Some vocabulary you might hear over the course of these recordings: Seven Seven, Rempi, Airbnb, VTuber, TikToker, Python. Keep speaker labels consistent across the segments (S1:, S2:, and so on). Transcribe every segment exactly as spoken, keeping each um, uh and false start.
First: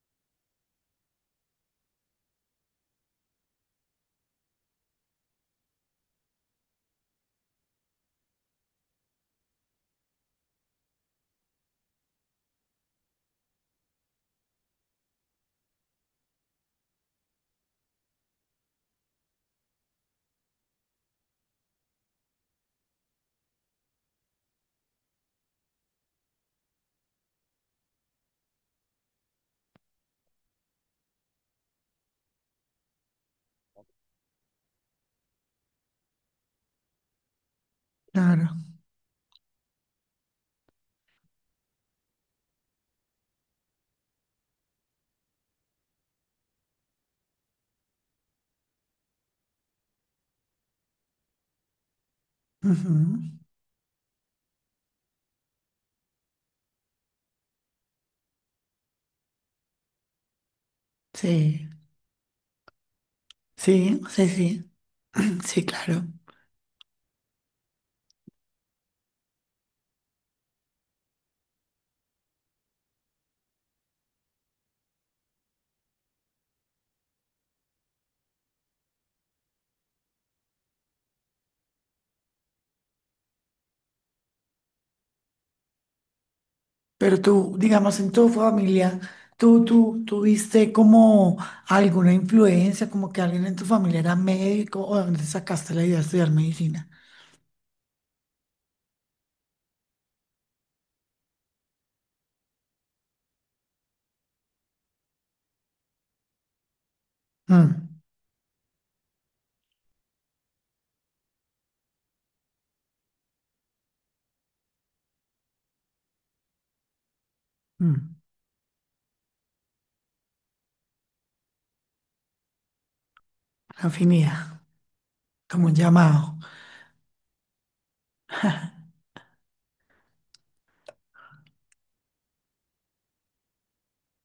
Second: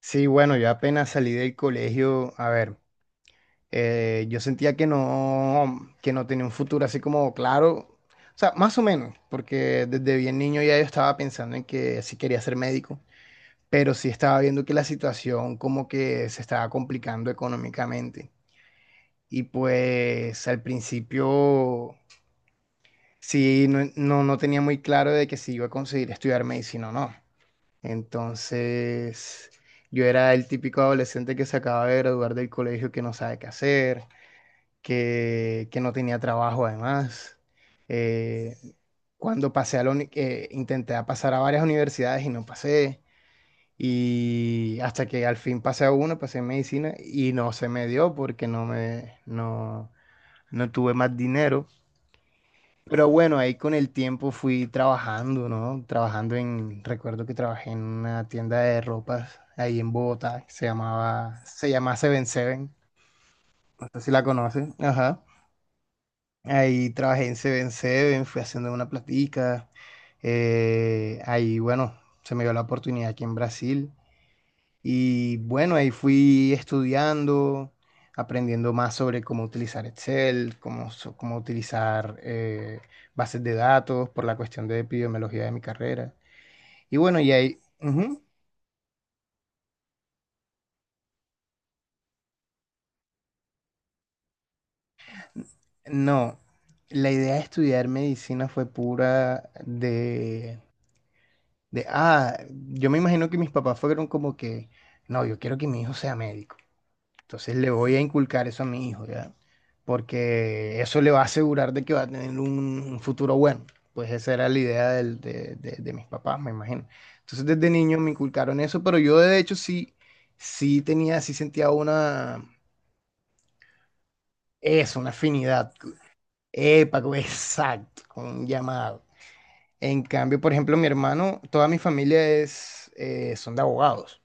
S1: Sí, bueno, yo apenas salí del colegio, a ver, eh, yo sentía que no, que no tenía un futuro así como claro, o sea, más o menos, porque desde bien niño ya yo estaba pensando en que sí quería ser médico, pero sí estaba viendo que la situación como que se estaba complicando económicamente. Y pues al principio sí, no, no, no tenía muy claro de que si iba a conseguir estudiar medicina o no. Entonces, yo era el típico adolescente que se acaba de graduar del colegio, que no sabe qué hacer, que, que no tenía trabajo además.
S2: Claro.
S1: Eh, cuando pasé a la uni- eh, intenté a pasar a varias universidades y no pasé. Y hasta que al fin pasé a una, pasé en medicina y no se me dio porque no me, no, no tuve más dinero. Pero bueno,
S2: Ujú.
S1: ahí con el tiempo fui trabajando, ¿no? Trabajando en, recuerdo que trabajé en una tienda de ropas ahí en Bogotá, que se llamaba,
S2: Sí,
S1: se llama Seven Seven, no sé
S2: sí,
S1: si la
S2: sí, sí.
S1: conoces, ajá.
S2: Sí, claro.
S1: Ahí trabajé en Seven Seven, fui haciendo una platica, eh, ahí bueno, se me dio la oportunidad aquí en Brasil y bueno, ahí fui estudiando, aprendiendo más sobre cómo utilizar Excel, cómo, so- cómo utilizar eh, bases de datos por la cuestión de epidemiología de mi carrera. Y bueno,
S2: Pero
S1: y
S2: tú,
S1: ahí,
S2: digamos, en
S1: ujú.
S2: tu familia, tú, tú, tuviste como alguna influencia, como que alguien en tu familia era médico, o de dónde sacaste la idea de estudiar
S1: No,
S2: medicina.
S1: la idea de estudiar medicina fue pura de, de, ah, yo me imagino que mis papás fueron como que, no, yo quiero que mi hijo sea médico. Entonces le voy
S2: Mm,
S1: a inculcar eso a mi hijo, ¿ya? Porque eso le va a asegurar de que va a tener un, un futuro bueno. Pues esa era la idea del- de, de- de mis papás, me imagino. Entonces desde niño me
S2: mm.
S1: inculcaron eso, pero yo de hecho sí, sí tenía, sí sentía una,
S2: Afinidad,
S1: eso, una
S2: como
S1: afinidad.
S2: un llamado.
S1: Epa, co- exacto, con un llamado. En cambio, por ejemplo, mi hermano, toda mi familia es, eh, son de abogados.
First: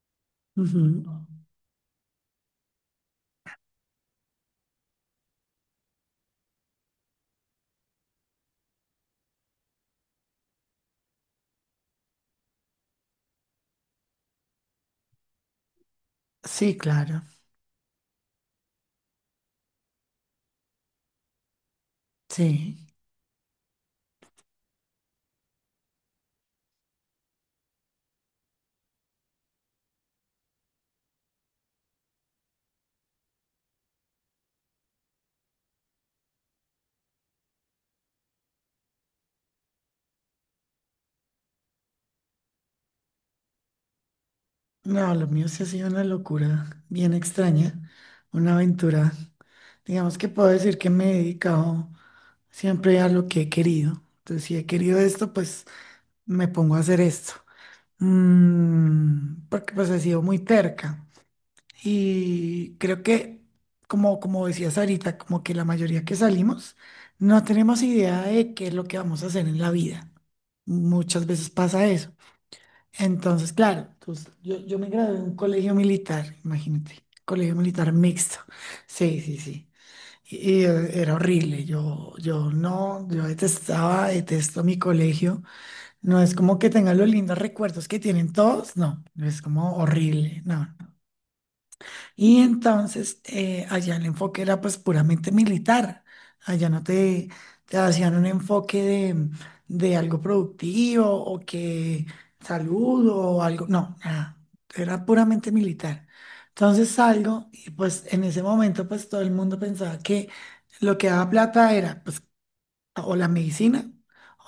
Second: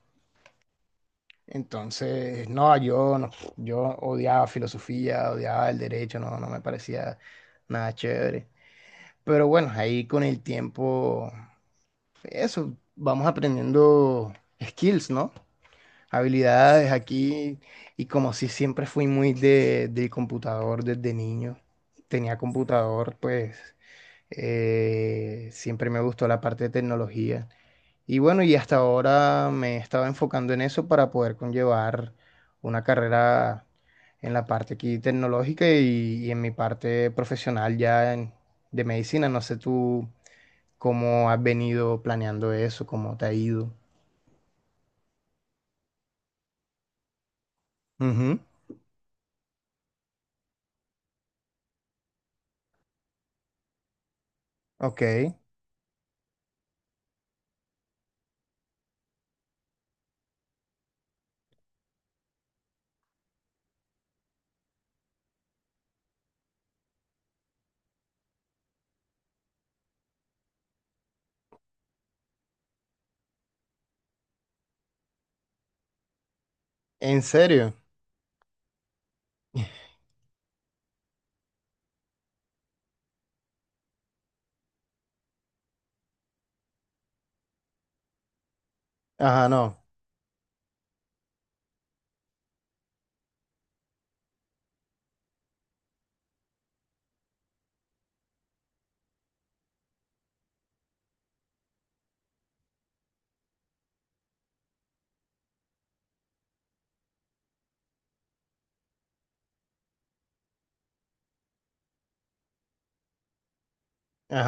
S2: Ujú.
S1: Entonces, no, yo, no, yo odiaba filosofía, odiaba el derecho, no, no me parecía nada chévere. Pero bueno, ahí con el tiempo, eso, vamos aprendiendo skills, ¿no?
S2: Sí,
S1: Habilidades
S2: claro.
S1: aquí. Y como si siempre fui muy de, del computador desde niño, tenía
S2: Sí.
S1: computador, pues eh, siempre me gustó la parte de tecnología. Y bueno, y hasta ahora me estaba enfocando en eso para poder conllevar una carrera en la parte aquí tecnológica y, y en mi parte profesional ya en- de medicina. No sé tú cómo has venido planeando eso, cómo te ha ido.
S2: No, lo mío sí ha sido una locura bien extraña,
S1: Ujú,
S2: una aventura. Digamos que puedo decir que me he dedicado. Siempre hay algo que he querido. Entonces, si he querido
S1: ok.
S2: esto, pues me pongo a hacer esto. Mm, porque pues he sido muy terca. Y creo que, como, como decías ahorita, como que la mayoría que salimos no tenemos idea de qué es lo que vamos a hacer en la vida. Muchas veces pasa eso. Entonces, claro, pues, yo, yo me gradué en un colegio militar, imagínate,
S1: ¿En
S2: colegio
S1: serio?
S2: militar mixto. Sí, sí, sí. Y eh, era horrible, yo, yo no, yo detestaba, detesto mi colegio. No es como que tenga los lindos recuerdos que tienen todos, no, es
S1: Ajá,
S2: como
S1: no.
S2: horrible, no. Y entonces eh, allá el enfoque era pues puramente militar. Allá no te, te hacían un enfoque de, de algo productivo o que salud o algo. No, nada. Era puramente militar. Entonces salgo y pues en ese momento pues todo el mundo pensaba que lo que daba plata era pues o la medicina,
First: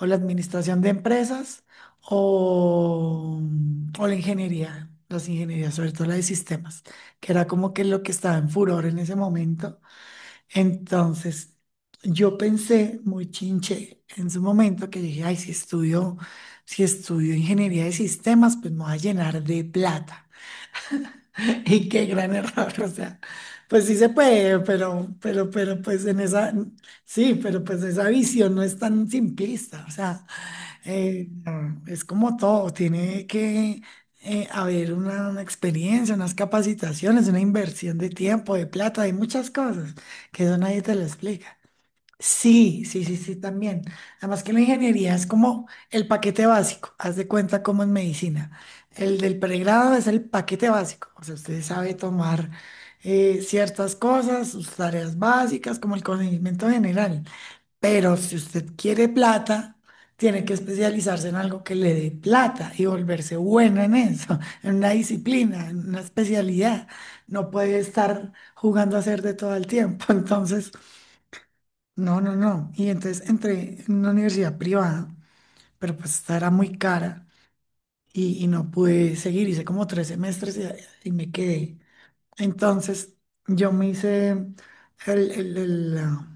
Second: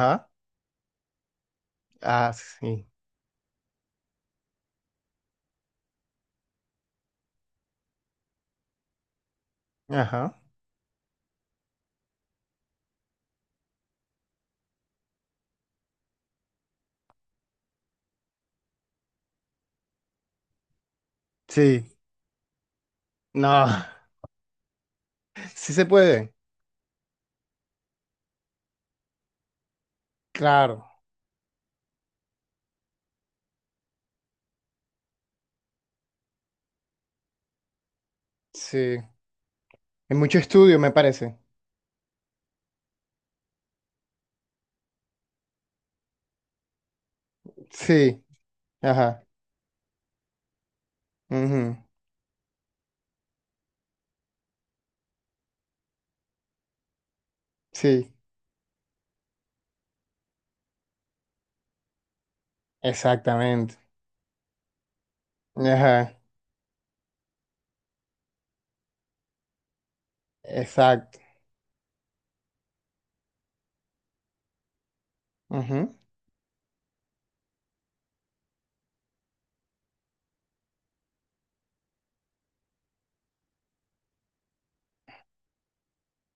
S2: o la administración de empresas,
S1: Ah, sí.
S2: o, o la ingeniería, las ingenierías, sobre todo la de sistemas, que era como que lo que estaba en furor en ese momento.
S1: Ajá.
S2: Entonces, yo pensé muy chinche en su momento que dije, ay, si estudio, si estudio ingeniería de sistemas, pues me voy a llenar de plata.
S1: Sí.
S2: Y qué gran error, o sea,
S1: No.
S2: pues sí se puede, pero, pero,
S1: Sí
S2: pero,
S1: se
S2: pues en
S1: puede.
S2: esa, sí, pero pues esa visión no es tan simplista, o sea,
S1: Claro.
S2: eh, no, es como todo, tiene que eh, haber una, una experiencia, unas capacitaciones, una inversión de tiempo, de
S1: Sí.
S2: plata, hay muchas cosas
S1: Hay mucho
S2: que eso
S1: estudio,
S2: nadie
S1: me
S2: te lo
S1: parece.
S2: explica. Sí, sí, sí, sí, también. Además que la ingeniería es como el paquete básico, haz de cuenta como en
S1: Sí.
S2: medicina. El
S1: Ajá.
S2: del pregrado es el paquete básico, o sea, usted
S1: Ujú.
S2: sabe tomar eh, ciertas cosas, sus tareas básicas, como el conocimiento general.
S1: Sí,
S2: Pero si usted quiere plata, tiene que especializarse en algo que le dé plata y volverse
S1: exactamente.
S2: buena en eso, en una disciplina, en una
S1: Ajá,
S2: especialidad. No puede estar jugando a hacer de todo el tiempo. Entonces...
S1: exacto.
S2: No, no, no. Y entonces entré en una universidad privada,
S1: Ujú,
S2: pero pues esta era muy cara y, y no pude seguir. Hice como tres semestres y, y me quedé. Entonces yo me hice el- el- el, la,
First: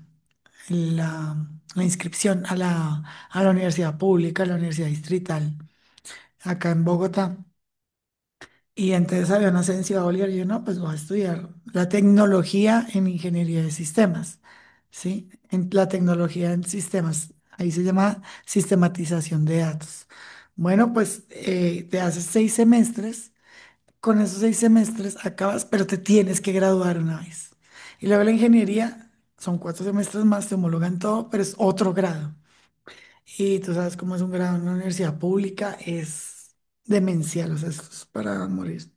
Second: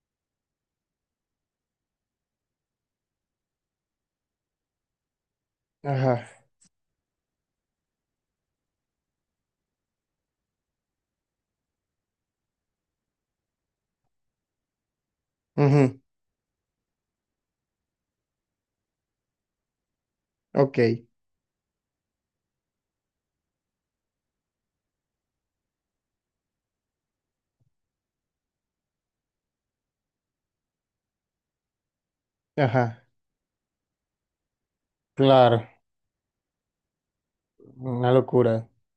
S2: la- la inscripción a la, a la universidad pública, a la universidad distrital,
S1: ajá,
S2: acá en Bogotá. Y entonces había una licenciatura Bolívar, y yo no, pues voy a estudiar la tecnología en ingeniería de sistemas, ¿sí? En la
S1: ujú,
S2: tecnología en sistemas, ahí se llama sistematización de datos.
S1: ok,
S2: Bueno, pues eh, te haces seis semestres, con esos seis semestres acabas, pero te tienes que graduar una vez. Y luego la ingeniería, son cuatro semestres más, te homologan todo, pero es otro grado.
S1: ajá,
S2: Y tú sabes cómo es un grado en una universidad
S1: claro,
S2: pública, es demencial, o sea, esto es
S1: una
S2: para
S1: locura.
S2: morir.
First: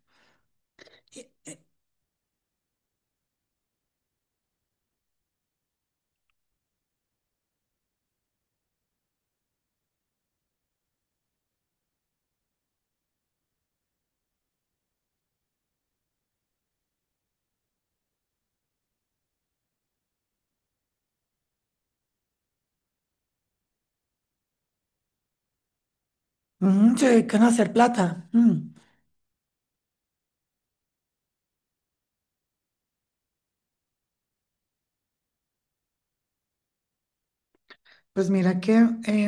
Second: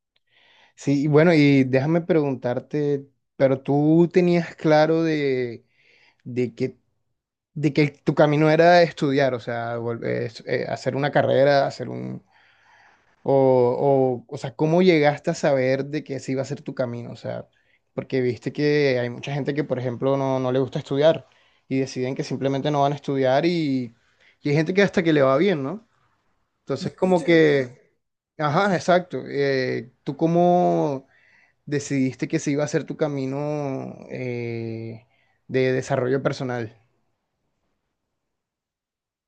S1: Sí, y bueno, y déjame preguntarte, pero tú tenías claro de, de que, de que tu camino era estudiar, o sea, vol- eh, es- eh, hacer una carrera, hacer un, o, o, o sea, ¿cómo llegaste a saber de que ese iba a ser tu camino? O sea, porque viste que hay mucha gente que, por ejemplo, no, no le gusta estudiar y deciden que simplemente no van a estudiar y, y hay gente que hasta que le va bien, ¿no? Entonces,
S2: Mm, se
S1: como sí,
S2: dedican a
S1: es
S2: hacer
S1: que,
S2: plata. Mm.
S1: ajá, exacto. Eh, ¿tú cómo decidiste que ese iba a ser tu camino eh, de desarrollo personal?
S2: Pues mira que eh,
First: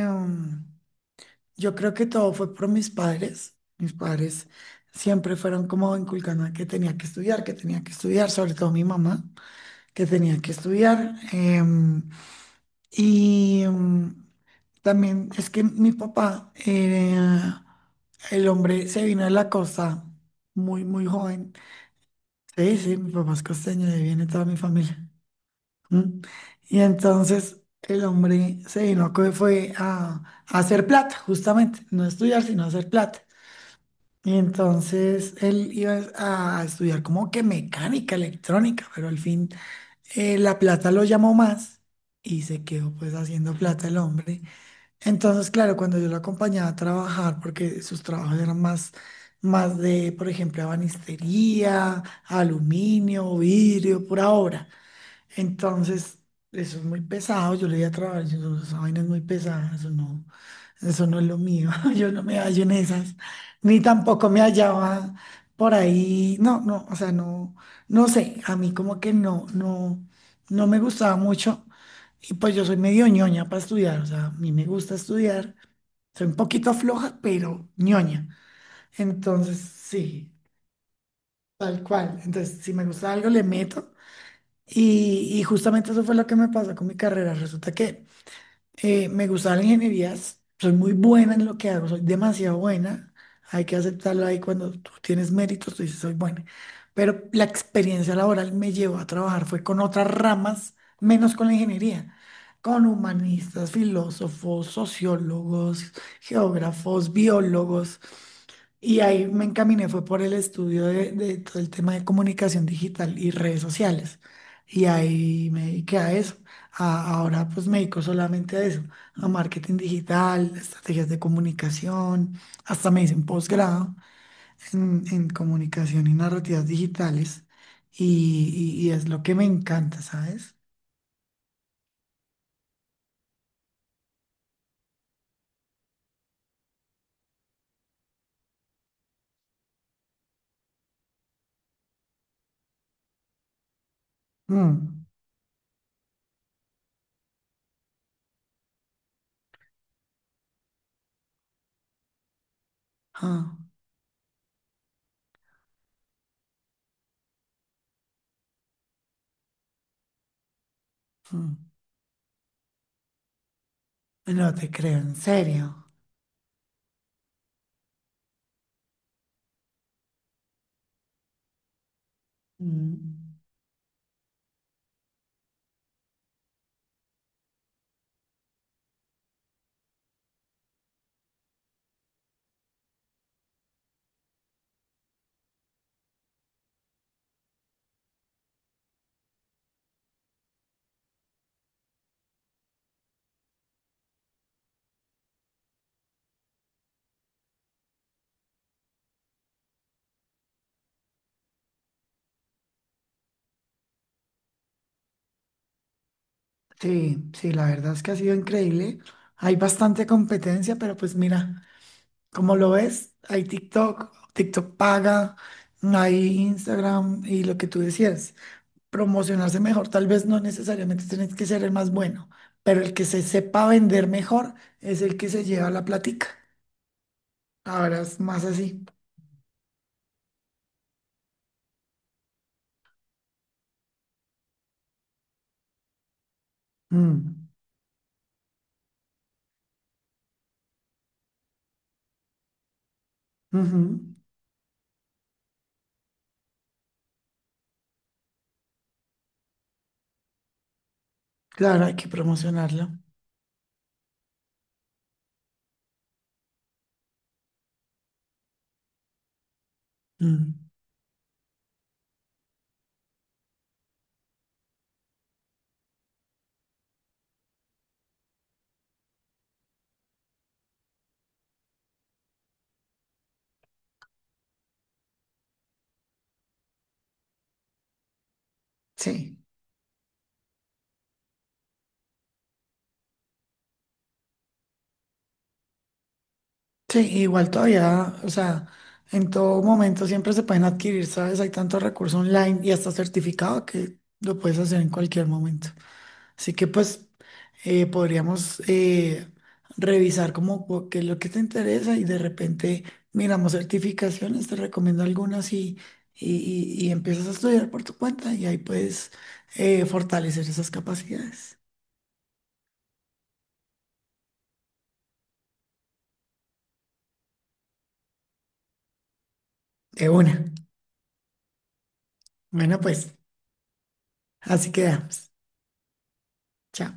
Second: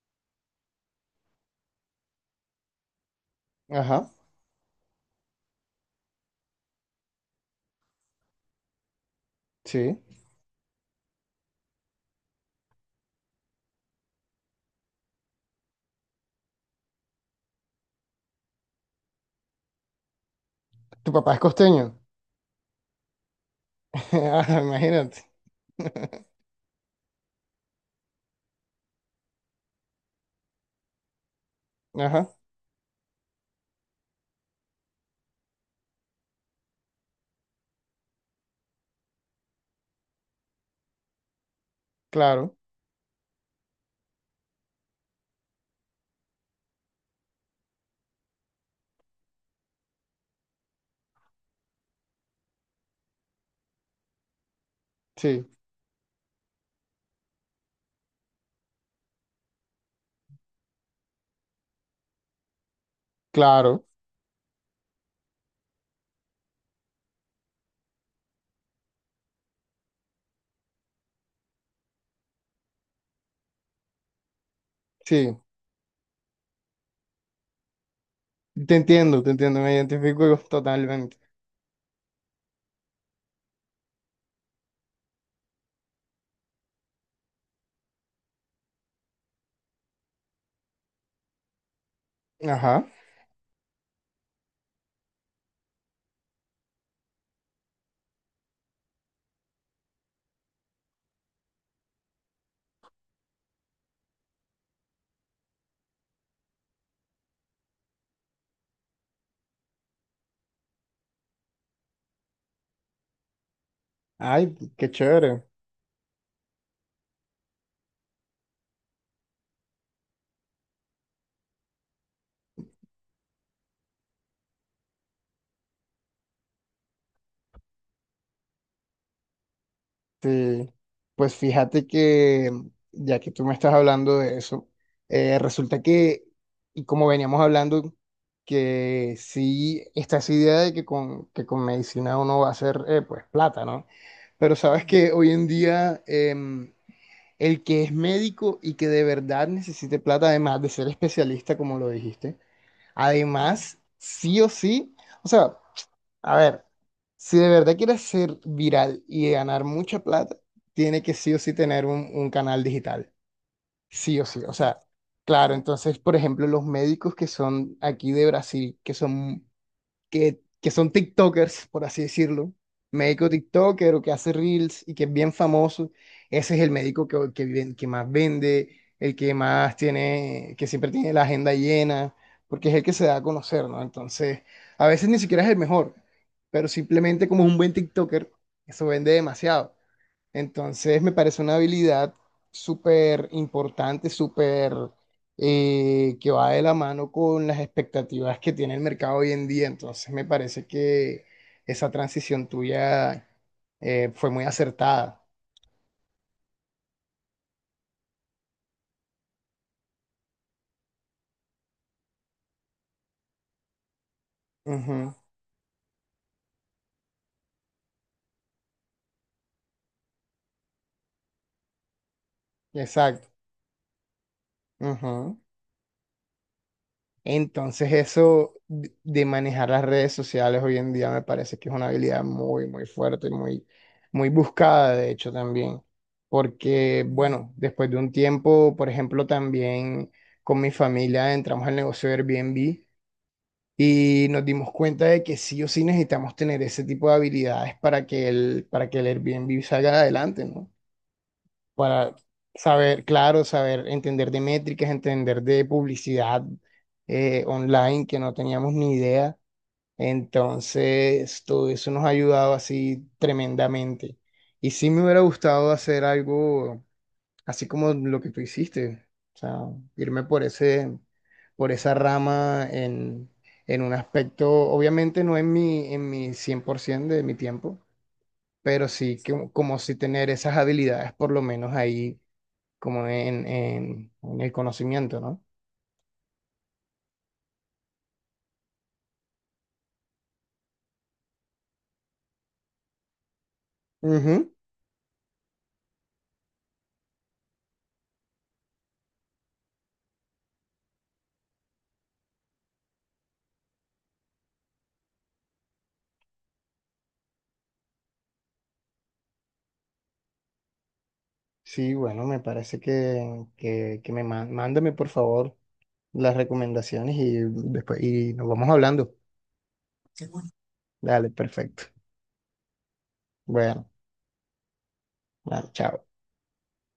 S2: yo creo que todo fue por mis padres. Mis
S1: Ajá,
S2: padres siempre fueron como inculcando que tenía que estudiar, que tenía que estudiar, sobre todo mi mamá,
S1: sí.
S2: que tenía que estudiar. Em, y em, también es que mi papá, eh, el hombre se vino de la costa muy, muy
S1: Tu papá es
S2: joven.
S1: costeño.
S2: Sí, sí, mi papá es costeño, de ahí viene toda mi
S1: Ajá,
S2: familia.
S1: imagínate.
S2: ¿Mm? Y entonces el hombre se vino, que fue a, a hacer plata, justamente, no
S1: Ajá,
S2: estudiar, sino hacer plata. Y entonces él iba a estudiar como que mecánica, electrónica, pero al fin eh, la plata lo llamó más y
S1: claro,
S2: se quedó pues haciendo plata el hombre. Entonces, claro, cuando yo lo acompañaba a trabajar, porque sus trabajos eran más, más de, por ejemplo, ebanistería, aluminio, vidrio, pura obra.
S1: sí,
S2: Entonces, eso es muy pesado, yo le di a trabajar, yo, no- esa vaina es muy pesada, eso no, eso no es lo mío, yo no me hallo en esas, ni
S1: claro.
S2: tampoco me hallaba por ahí, no, no, o sea, no, no sé, a mí como que no, no, no me gustaba mucho, y pues yo soy medio ñoña para estudiar, o sea, a mí me gusta
S1: Sí,
S2: estudiar, soy un poquito floja, pero ñoña,
S1: te entiendo, te
S2: entonces
S1: entiendo, me
S2: sí,
S1: identifico totalmente.
S2: tal cual, entonces si me gusta algo le meto. Y, y justamente eso fue lo que me pasó con mi carrera. Resulta que eh, me gustaban las ingenierías, soy muy buena en lo que hago, soy demasiado
S1: Ajá.
S2: buena. Hay que aceptarlo ahí cuando tú tienes méritos, tú dices, soy buena. Pero la experiencia laboral me llevó a trabajar, fue con otras ramas, menos con la ingeniería, con humanistas, filósofos, sociólogos, geógrafos, biólogos. Y ahí me encaminé, fue por el estudio de, de todo el tema de comunicación digital y redes sociales.
S1: Ay,
S2: Y
S1: qué chévere.
S2: ahí me dediqué a eso. A- ahora pues me dedico solamente a eso, a marketing digital, estrategias de comunicación, hasta me hice un posgrado en, en comunicación y narrativas digitales. Y, y- y es lo que me encanta, ¿sabes?
S1: Sí. Pues fíjate que, ya que tú me estás hablando de eso, eh, resulta que, y como veníamos hablando, que sí, está esa idea de que con, que con medicina uno va a hacer, eh, pues, plata, ¿no? Pero sabes
S2: Mm,
S1: que hoy en día em, el que es médico y que de verdad necesite plata, además de ser especialista, como lo dijiste,
S2: ah,
S1: además, sí o sí, o sea, a ver, si de verdad quieres ser viral y ganar mucha plata, tiene que sí o sí
S2: mm.
S1: tener un, un canal digital, sí o sí, o
S2: No te
S1: sea,
S2: creo, en
S1: claro,
S2: serio.
S1: entonces, por ejemplo, los médicos que son aquí de Brasil, que son que, que son TikTokers, por así decirlo, médico
S2: Mm.
S1: TikToker o que hace Reels y que es bien famoso, ese es el médico que, que, ven- que más vende, el que más tiene, que siempre tiene la agenda llena, porque es el que se da a conocer, ¿no? Entonces, a veces ni siquiera es el mejor, pero simplemente como es un buen TikToker, eso vende demasiado. Entonces me parece una habilidad súper importante, súper eh, que va de la mano con las expectativas que tiene el mercado hoy en día. Entonces me parece que esa transición tuya eh, fue muy acertada.
S2: Sí, sí, la verdad es que ha sido increíble. Hay bastante competencia, pero pues mira, como lo ves, hay TikTok, TikTok
S1: Ujú,
S2: paga, hay Instagram y lo que tú decías, promocionarse mejor, tal vez no necesariamente tienes que ser el más bueno, pero el que se
S1: exacto.
S2: sepa vender mejor es el que
S1: Ujú.
S2: se lleva la platica.
S1: Entonces
S2: Ahora es más
S1: eso
S2: así.
S1: de manejar las redes sociales hoy en día me parece que es una habilidad muy, muy fuerte, muy, muy buscada, de hecho, también. Porque,
S2: Mm,
S1: bueno, después de un tiempo, por ejemplo, también con mi familia entramos al negocio de Airbnb
S2: ujú.
S1: y nos dimos cuenta de que sí o sí necesitamos tener ese tipo de habilidades para que el, para que el Airbnb salga adelante, ¿no?
S2: Claro, hay que
S1: Para
S2: promocionarlo.
S1: saber, claro, saber entender de métricas, entender de publicidad eh, online que no teníamos ni idea.
S2: Mm,
S1: Entonces, todo eso nos ha ayudado así tremendamente. Y sí me hubiera gustado hacer algo así como lo que tú hiciste, o sea, irme por ese, por esa rama en, en un aspecto, obviamente no en mi, en mi cien por ciento de mi tiempo, pero sí
S2: sí.
S1: que, como si tener esas habilidades por lo menos ahí como en, en- en el conocimiento, ¿no?
S2: Sí, igual todavía, o sea, en todo momento siempre se pueden adquirir, ¿sabes? Hay tantos recursos online y hasta certificado que lo
S1: Ujú.
S2: puedes hacer en cualquier momento. Así que pues eh, podríamos eh, revisar como cu- qué es lo que te interesa y de repente miramos certificaciones, te recomiendo algunas y, y, y- y empiezas a estudiar por tu cuenta y ahí puedes eh, fortalecer esas capacidades.
S1: Sí, bueno, me parece que, que, que me ma- mándame por favor las recomendaciones y después y nos vamos hablando.
S2: De una.
S1: Dale, perfecto.
S2: Bueno, pues
S1: Bueno,
S2: así quedamos.
S1: dale, chao.
S2: Chao.